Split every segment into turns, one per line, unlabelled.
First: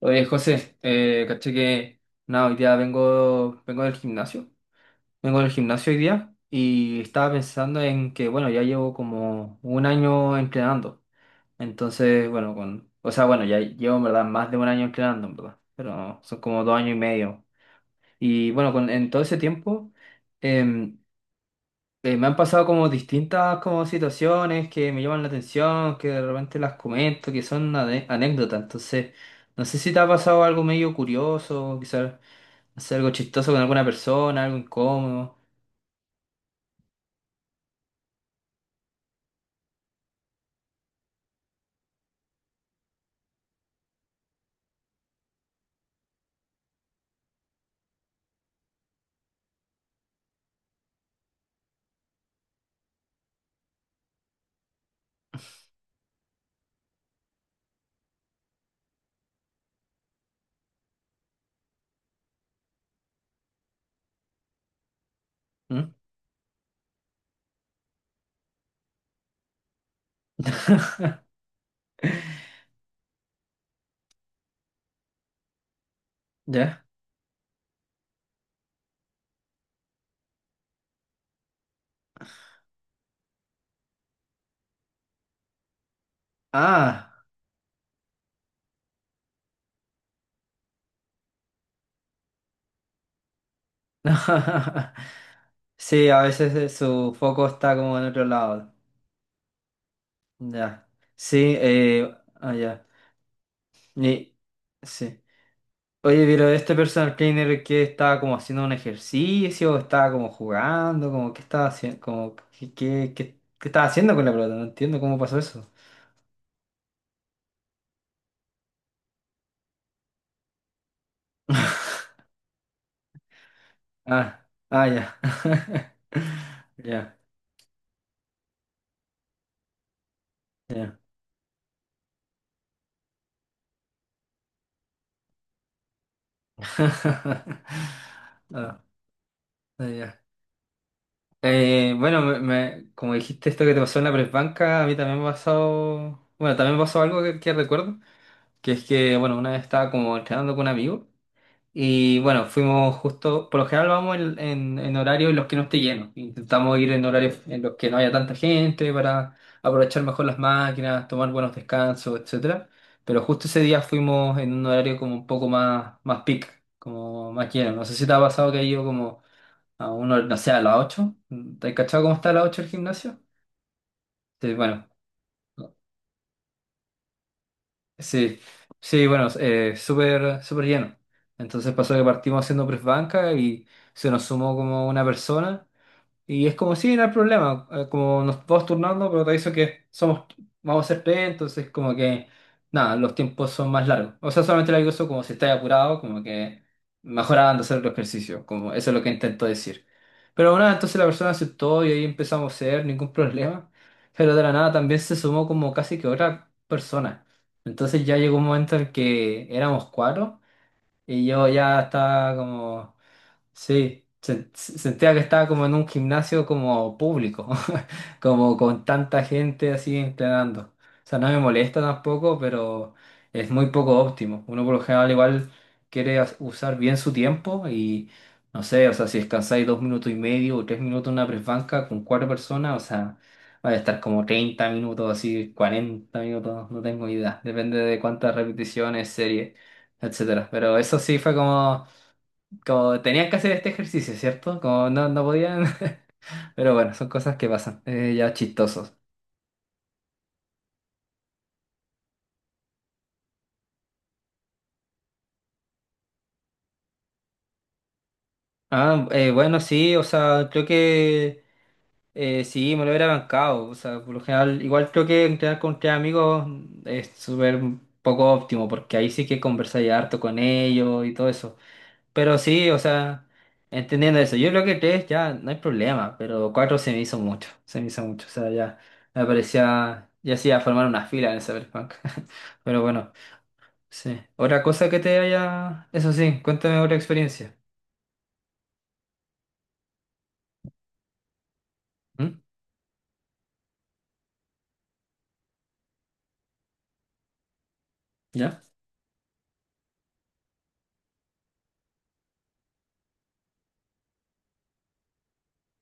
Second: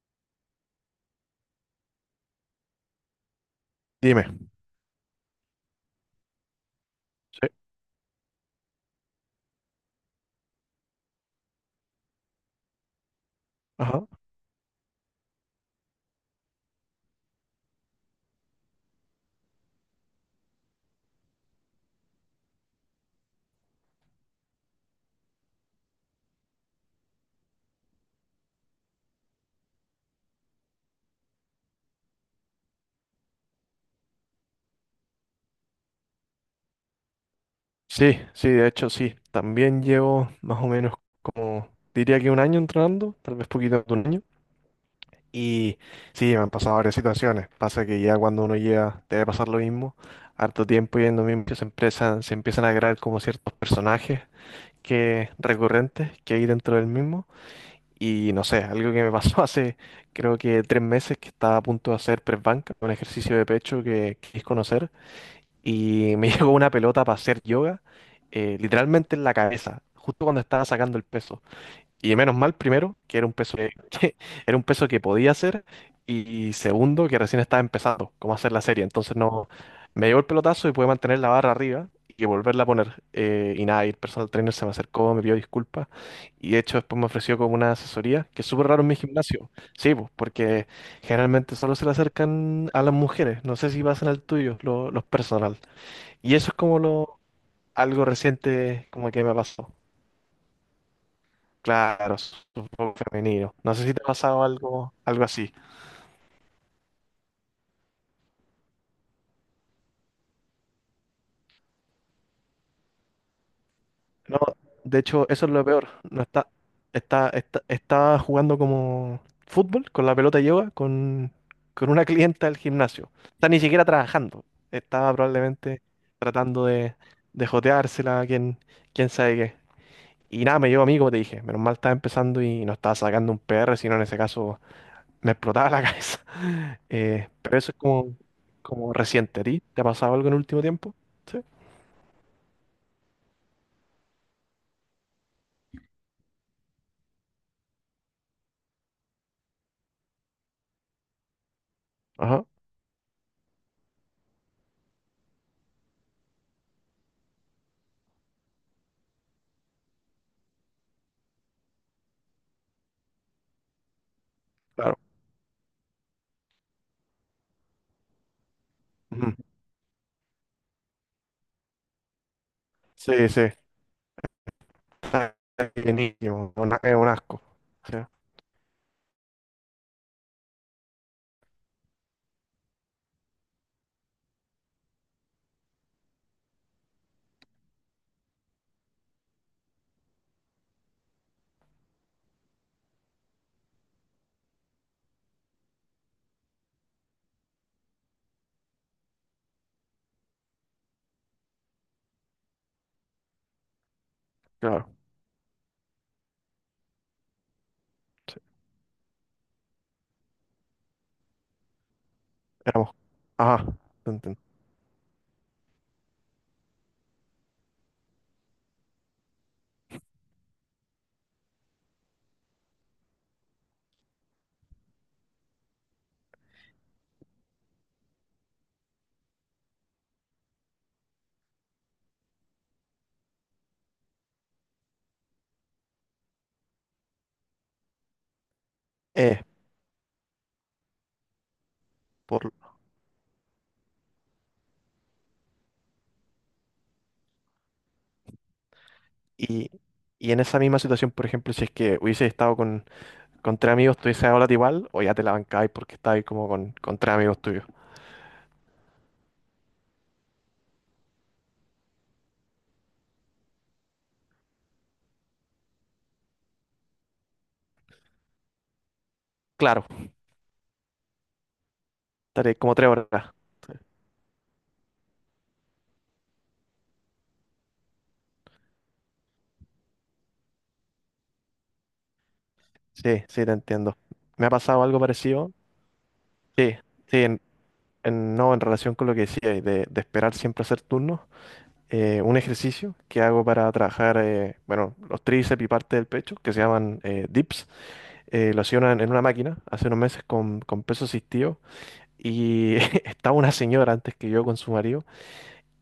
Oye, José, caché que nada, hoy día vengo del
Dime.
gimnasio. Vengo del gimnasio hoy día y estaba
Sí.
pensando en que, bueno, ya llevo como un año entrenando. Entonces, bueno, o sea, bueno, ya llevo en
Ajá.
verdad más de un año entrenando, en verdad, pero son como 2 años y medio. Y bueno, en todo ese tiempo, em, me han pasado como distintas como situaciones que me llaman la atención, que de repente las comento, que son anécdotas. Entonces, no sé si te ha pasado algo medio curioso, quizás, no sé, algo chistoso con alguna persona, algo incómodo.
Sí, sí, de hecho sí. También llevo más o menos como, diría que un año entrenando, tal vez poquito más de un año. Y sí, me han pasado varias situaciones. Pasa que ya cuando uno llega, debe pasar lo mismo. Harto tiempo yendo mismo, que se empiezan a crear como ciertos personajes que recurrentes que hay dentro del mismo. Y no sé, algo que me pasó hace creo que 3 meses que estaba a punto de hacer press banca, un ejercicio de pecho que quis conocer.
¿Mm?
Y me llegó una pelota para hacer yoga, literalmente en la cabeza, justo cuando estaba sacando el peso. Y menos mal, primero, que era un peso que, que era un peso que podía hacer, y
¿Ya?
segundo, que recién estaba empezando, cómo hacer la serie. Entonces no, me llegó el pelotazo y pude mantener la barra arriba. Y volverla a poner. Y nada, y el personal trainer se me acercó, me pidió disculpas. Y de hecho, después me
Ah.
ofreció como una asesoría, que es súper raro en mi gimnasio. Sí, pues, porque generalmente solo se le acercan a las mujeres. No sé si pasa al tuyo, los personal.
Sí, a
Y eso
veces
es como
su foco está como en
algo
otro lado.
reciente como que me pasó.
Ya. Sí,
Claro, es
ah,
un
ya.
poco femenino. No sé si te ha
Y-
pasado algo,
sí.
algo así.
Oye, pero este personal trainer que estaba como haciendo un ejercicio, estaba como jugando, como qué estaba haciendo, como qué, estaba haciendo con la
No,
pelota, no
de
entiendo cómo
hecho,
pasó
eso es lo
eso.
peor. No está jugando como fútbol con la pelota de yoga con una clienta del gimnasio. Está ni siquiera trabajando.
Ah, ah,
Estaba
ya.
probablemente tratando de,
Ya,
de joteársela, quién sabe qué. Y nada, me llevo a mí,
ya.
como te dije. Menos mal estaba empezando y no estaba sacando un PR sino en ese caso me explotaba la cabeza. Pero eso es como,
Ah,
como reciente. ¿A ti te ha
ah,
pasado
ya.
algo en el último tiempo? Sí.
Bueno, como dijiste, esto que te pasó en la press, a mí también me pasó. Bueno, también me pasó algo que recuerdo, que es que, bueno, una vez estaba como entrenando con un amigo. Y bueno,
Ajá,
fuimos justo, por lo general vamos en horarios en los que no esté lleno. Intentamos ir en horarios en los que no haya tanta gente para aprovechar mejor las máquinas, tomar buenos descansos, etcétera. Pero justo ese día fuimos en un
claro.
horario como un poco más peak, como más lleno. No sé si te ha pasado que ha ido como
Ujú.
a uno, no sé, a las 8. ¿Te has cachado cómo está a las 8 el gimnasio?
Sí, sí.
Sí, bueno.
Está de niño, es un asco. Sí,
Sí, sí, bueno, súper, súper lleno. Entonces pasó que partimos haciendo press banca y se nos sumó como una persona, y es como, si no hay problema, como nos vamos turnando, pero te aviso que vamos a ser P, E, entonces como que, nada, los tiempos son más largos. O sea, solamente le digo eso, como si estáis apurado, como que mejorando hacer el ejercicio, como eso es lo que intento decir. Pero bueno, entonces la persona aceptó y ahí empezamos a ser, ningún problema. Pero de la nada
claro.
también se sumó como casi que otra persona. Entonces ya llegó
Sí,
un momento en que éramos cuatro y yo ya estaba
éramos.
como.
Ajá.
Sí,
Te entiendo.
sentía que estaba como en un gimnasio como público, como con tanta gente así entrenando. O sea, no me molesta tampoco, pero es muy poco óptimo. Uno por lo general igual quiere usar bien su tiempo y no sé, o sea, si descansáis 2 minutos y medio o 3 minutos en una press banca con cuatro personas, o sea, va a estar como 30 minutos, así 40 minutos, no tengo idea. Depende de cuántas repeticiones,
Eh,
series, etcétera. Pero eso sí fue como
por,
como tenían que hacer este ejercicio, ¿cierto? Como no, no podían. Pero bueno, son cosas que pasan. Ya chistosos.
y, y en esa misma situación, por ejemplo, si es que hubiese estado con, tres amigos, ¿tú hubieses hablado igual o ya te la bancabas porque estabas como con tres amigos tuyos?
Ah, bueno, sí, o sea, creo que sí, me lo hubiera bancado. O sea, por lo general, igual creo que entrenar con tres amigos es súper poco óptimo, porque ahí sí que
Claro,
conversáis harto con ellos y todo eso. Pero
estaré
sí,
como
o
3 horas.
sea, entendiendo eso, yo creo que tres ya no hay problema, pero cuatro se me hizo mucho. Se me hizo mucho. O sea, ya me parecía, ya sí, a formar una fila en el Cyberpunk. Pero bueno.
Sí, sí, te entiendo.
Sí.
¿Me ha
Otra
pasado
cosa
algo
que te
parecido?
haya. Eso sí,
Sí,
cuéntame otra
sí,
experiencia.
no, en relación con lo que decíais, de esperar siempre hacer turnos, un
¿Mm?
ejercicio que hago para trabajar, bueno, los tríceps y parte del pecho, que se llaman dips, lo
¿Ya?
hacía en una máquina hace unos meses con peso asistido y estaba una señora antes que yo con su marido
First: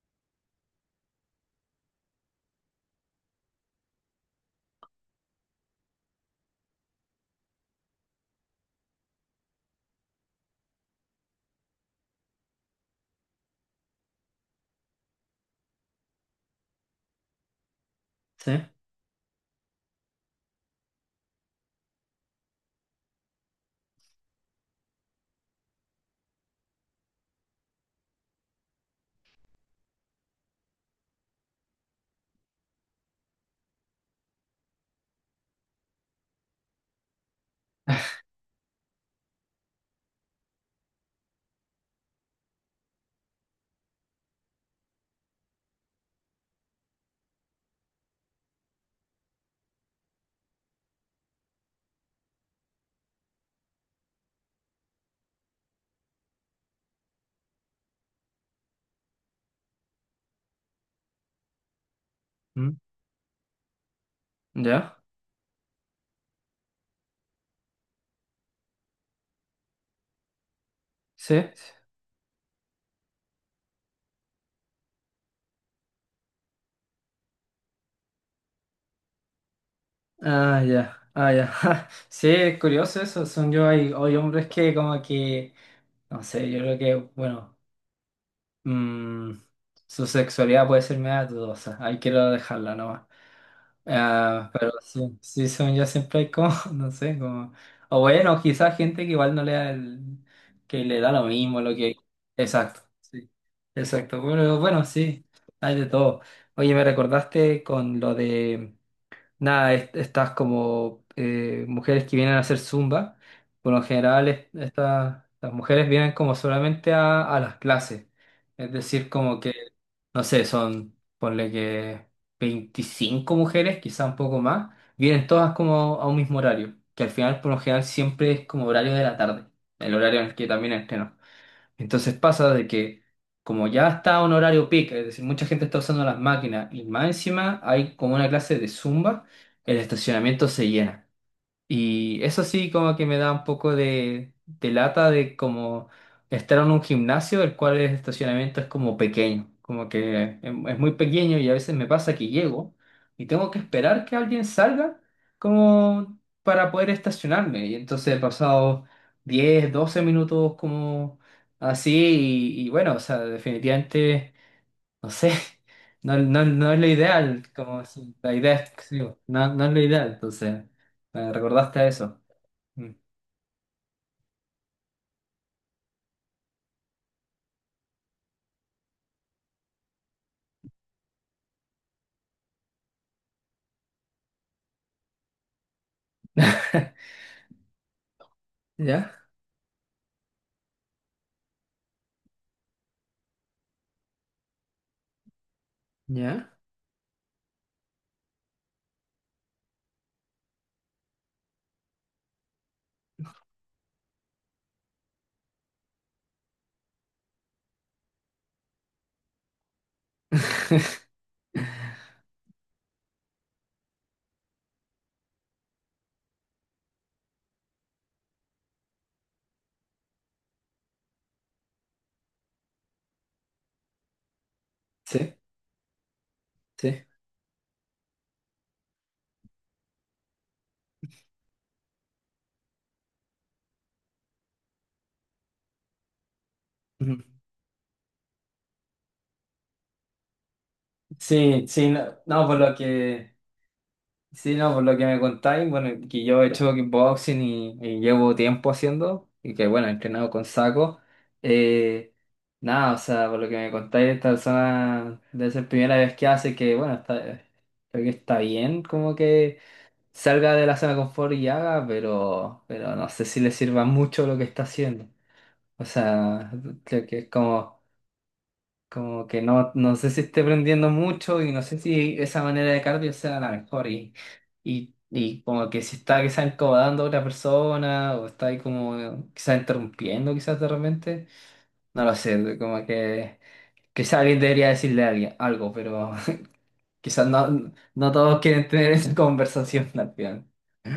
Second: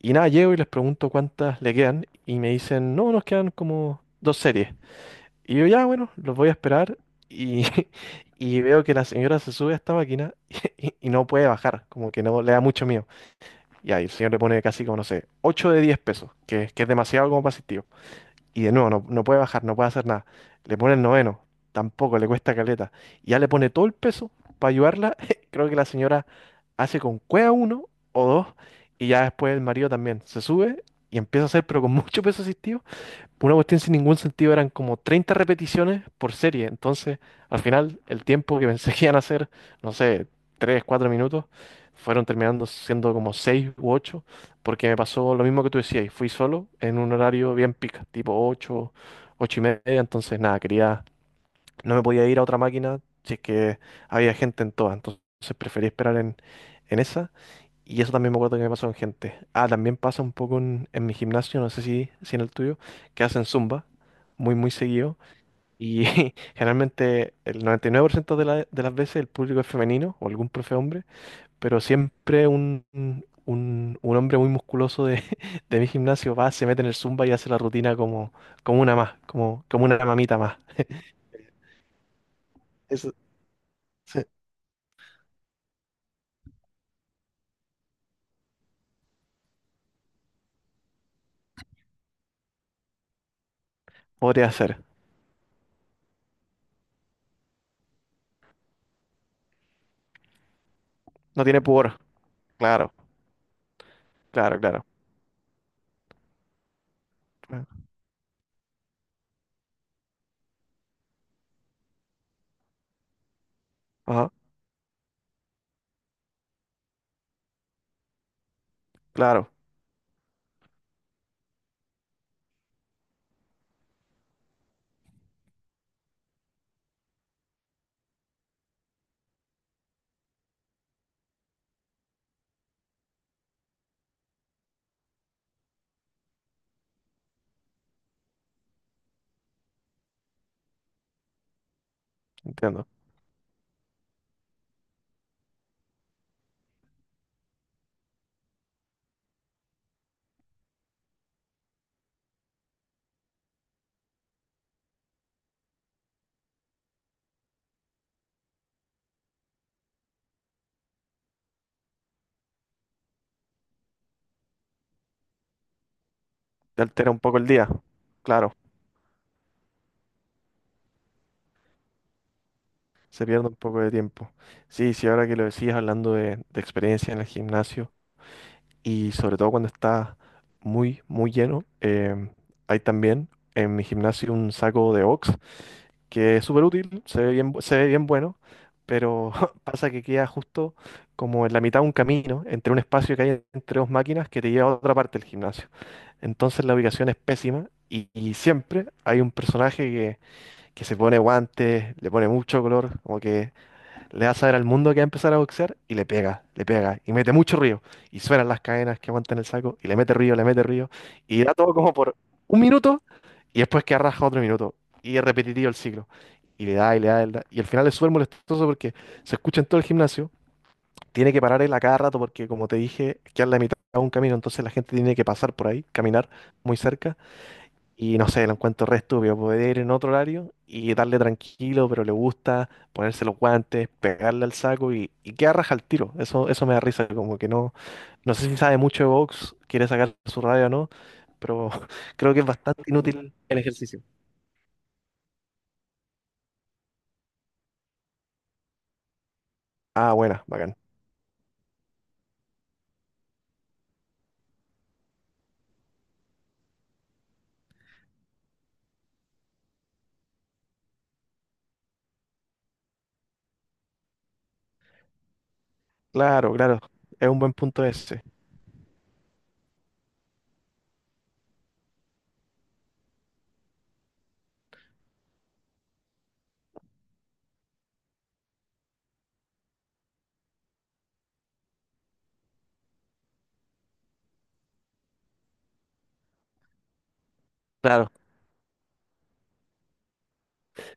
y nada, llego y les pregunto cuántas le quedan y me dicen, no, nos quedan como dos series. Y yo ya, bueno, los voy a esperar y, y veo que la señora se sube a esta máquina y no puede bajar, como que no le da mucho miedo. Y ahí el señor le pone casi como, no sé, 8 de 10 pesos, que es demasiado como para asistir.
Sí.
Y de nuevo, no, no puede bajar, no puede hacer nada. Le pone el noveno, tampoco, le cuesta caleta. Y ya le pone todo el peso para ayudarla. Creo que la señora hace con cueva uno o dos, y ya después el marido también se sube y empieza a hacer, pero con mucho peso asistido. Una cuestión sin ningún sentido eran como 30 repeticiones por serie. Entonces, al final, el tiempo que pensé que iban a hacer, no sé, 3 4 minutos, fueron terminando siendo como 6 u 8 porque me pasó lo mismo que tú decías. Y fui solo en un horario bien pica, tipo 8 8 y media. Entonces, nada, quería, no me podía ir a otra máquina si es que había gente en todas. Entonces, preferí esperar en, esa. Y eso también me acuerdo que me pasó con gente. Ah, también pasa un poco en, mi gimnasio, no sé si en el
¿Mm?
tuyo, que hacen zumba muy, muy
¿Ya?
seguido. Y generalmente el 99% de, de las veces el público es femenino o algún profe hombre,
Sí.
pero siempre un hombre muy musculoso de, de mi gimnasio va, se mete en el zumba y hace la rutina como, como una más, como una mamita más.
Ah, ya. Ah, ya. Ja. Sí, es curioso
Eso
eso. Hay
se
hombres que como que. No sé, yo creo que, bueno. mm, su sexualidad puede ser media dudosa. Hay que dejarla nomás.
podría
Ah, pero
hacer.
sí, sí, según yo siempre hay como, no sé, como, o bueno, quizás gente que igual no le da el, que le da lo
No
mismo,
tiene
lo que,
pudor.
exacto,
Claro,
sí, exacto,
claro,
bueno bueno,
claro.
sí, hay de todo. Oye, me recordaste con lo de nada, estas como mujeres que vienen a hacer zumba. Por lo general
Ajá,
estas, las mujeres vienen como solamente a las clases, es decir, como
claro.
que, no sé, son, ponle que 25 mujeres, quizá un poco más, vienen todas como a un mismo horario, que al final por lo general siempre es como horario de la tarde, el horario en el que también entreno. Entonces pasa de que como ya está un horario peak, es decir, mucha gente está usando las máquinas y más encima hay como una clase de zumba, el estacionamiento se llena. Y eso sí,
Entiendo.
como que me da un poco de, lata de como estar en un gimnasio, el cual el estacionamiento es como pequeño, como que es muy pequeño, y a veces me pasa que llego y tengo que esperar que alguien salga como para poder estacionarme. Y entonces he pasado 10 12 minutos como así, y bueno, o sea, definitivamente no sé, no, no, no es
Te
lo
altera un poco
ideal,
el día.
como la
Claro,
idea es, qué sé no, no es lo ideal, entonces, me recordaste a eso. Mm.
se pierde un poco de tiempo. Sí, sí, ahora que lo decías hablando de experiencia en el gimnasio y sobre todo cuando está muy, muy lleno, hay también en mi gimnasio un saco de box que es súper útil, se ve bien, se ve bien bueno,
¿Ya?
pero pasa que queda justo como en la mitad de un camino, entre un espacio que hay entre dos máquinas que te lleva a otra parte del gimnasio.
¿Ya?
Entonces la ubicación es pésima y siempre hay un personaje que se pone guantes, le pone mucho color, como que le da a saber al mundo que va a empezar a boxear y le pega y mete mucho ruido. Y suenan las cadenas que aguantan el saco y le mete ruido y da todo como por un minuto y después que arrastra otro minuto y es repetitivo el ciclo. Y le da y le da, y le da. Y al final es súper molestoso porque se escucha en todo el gimnasio, tiene que parar él a cada rato porque como te dije, queda en la mitad de un camino, entonces la gente tiene que
Sí,
pasar por ahí, caminar muy
sí.
cerca y no sé, lo encuentro re estúpido. Poder ir en otro horario y darle tranquilo, pero le gusta ponerse los guantes, pegarle al saco y, queda raja al tiro. Eso me da risa,
Ujú.
como que no. No sé si sabe mucho de box, quiere sacar su radio o no,
Sí,
pero
sí, no,
creo que es
no, por lo
bastante
que.
inútil el ejercicio.
Sí, no, por lo que me contáis, bueno, que yo he hecho kickboxing y llevo tiempo haciendo, y que bueno, he
Ah,
entrenado
buena,
con
bacán.
saco. eh, nada, o sea, por lo que me contáis, esta persona debe ser primera vez que hace, que, bueno, está, creo que está bien, como que salga de la zona de confort y haga, pero no sé si le sirva mucho lo que está haciendo. O sea,
Claro, claro.
creo que
Es
es
un buen
como.
punto ese.
Como que no, no sé si esté prendiendo mucho y no sé si esa manera de cardio sea la mejor. Y como que si está quizás incomodando a otra persona o está ahí como quizás interrumpiendo quizás de repente. No lo sé, como que quizás alguien debería decirle a alguien algo, pero quizás no, no
Claro.
todos quieren tener esa conversación al final.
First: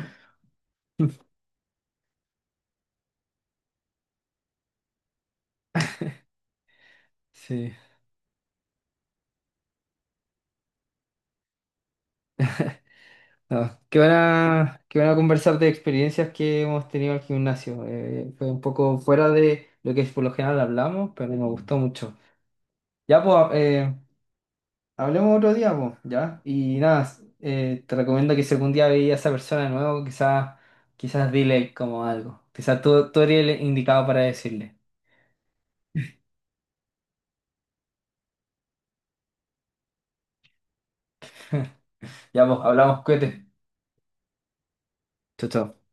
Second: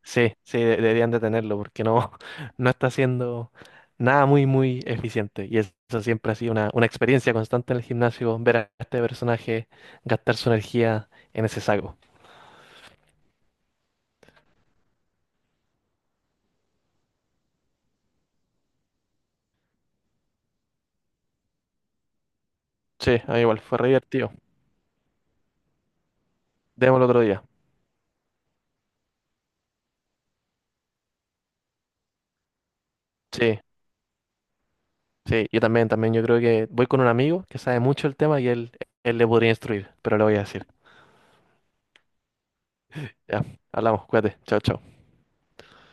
Sí, sí, deberían detenerlo porque no, no está haciendo nada muy, muy eficiente. Y eso siempre ha sido una experiencia constante
Sí.
en el gimnasio, ver a este personaje gastar su energía en ese saco.
No, qué buena conversar de experiencias que hemos tenido al gimnasio. Fue un poco fuera de lo que por lo general hablamos, pero me gustó mucho.
Sí,
Ya,
a mí
pues,
igual, fue re divertido.
hablemos otro día, pues, ya. Y
Démoslo
nada,
otro día.
te recomiendo que si algún día veías a esa persona de nuevo, quizás, quizás dile como algo. Quizás tú eres
Sí,
el indicado para decirle.
sí, yo también, también. Yo creo que voy con un amigo que sabe mucho el tema y él le podría instruir, pero le voy a decir.
Ya, pues, hablamos,
Ya,
cuídate.
hablamos, cuídate. Chao, chao.
Chao, chao.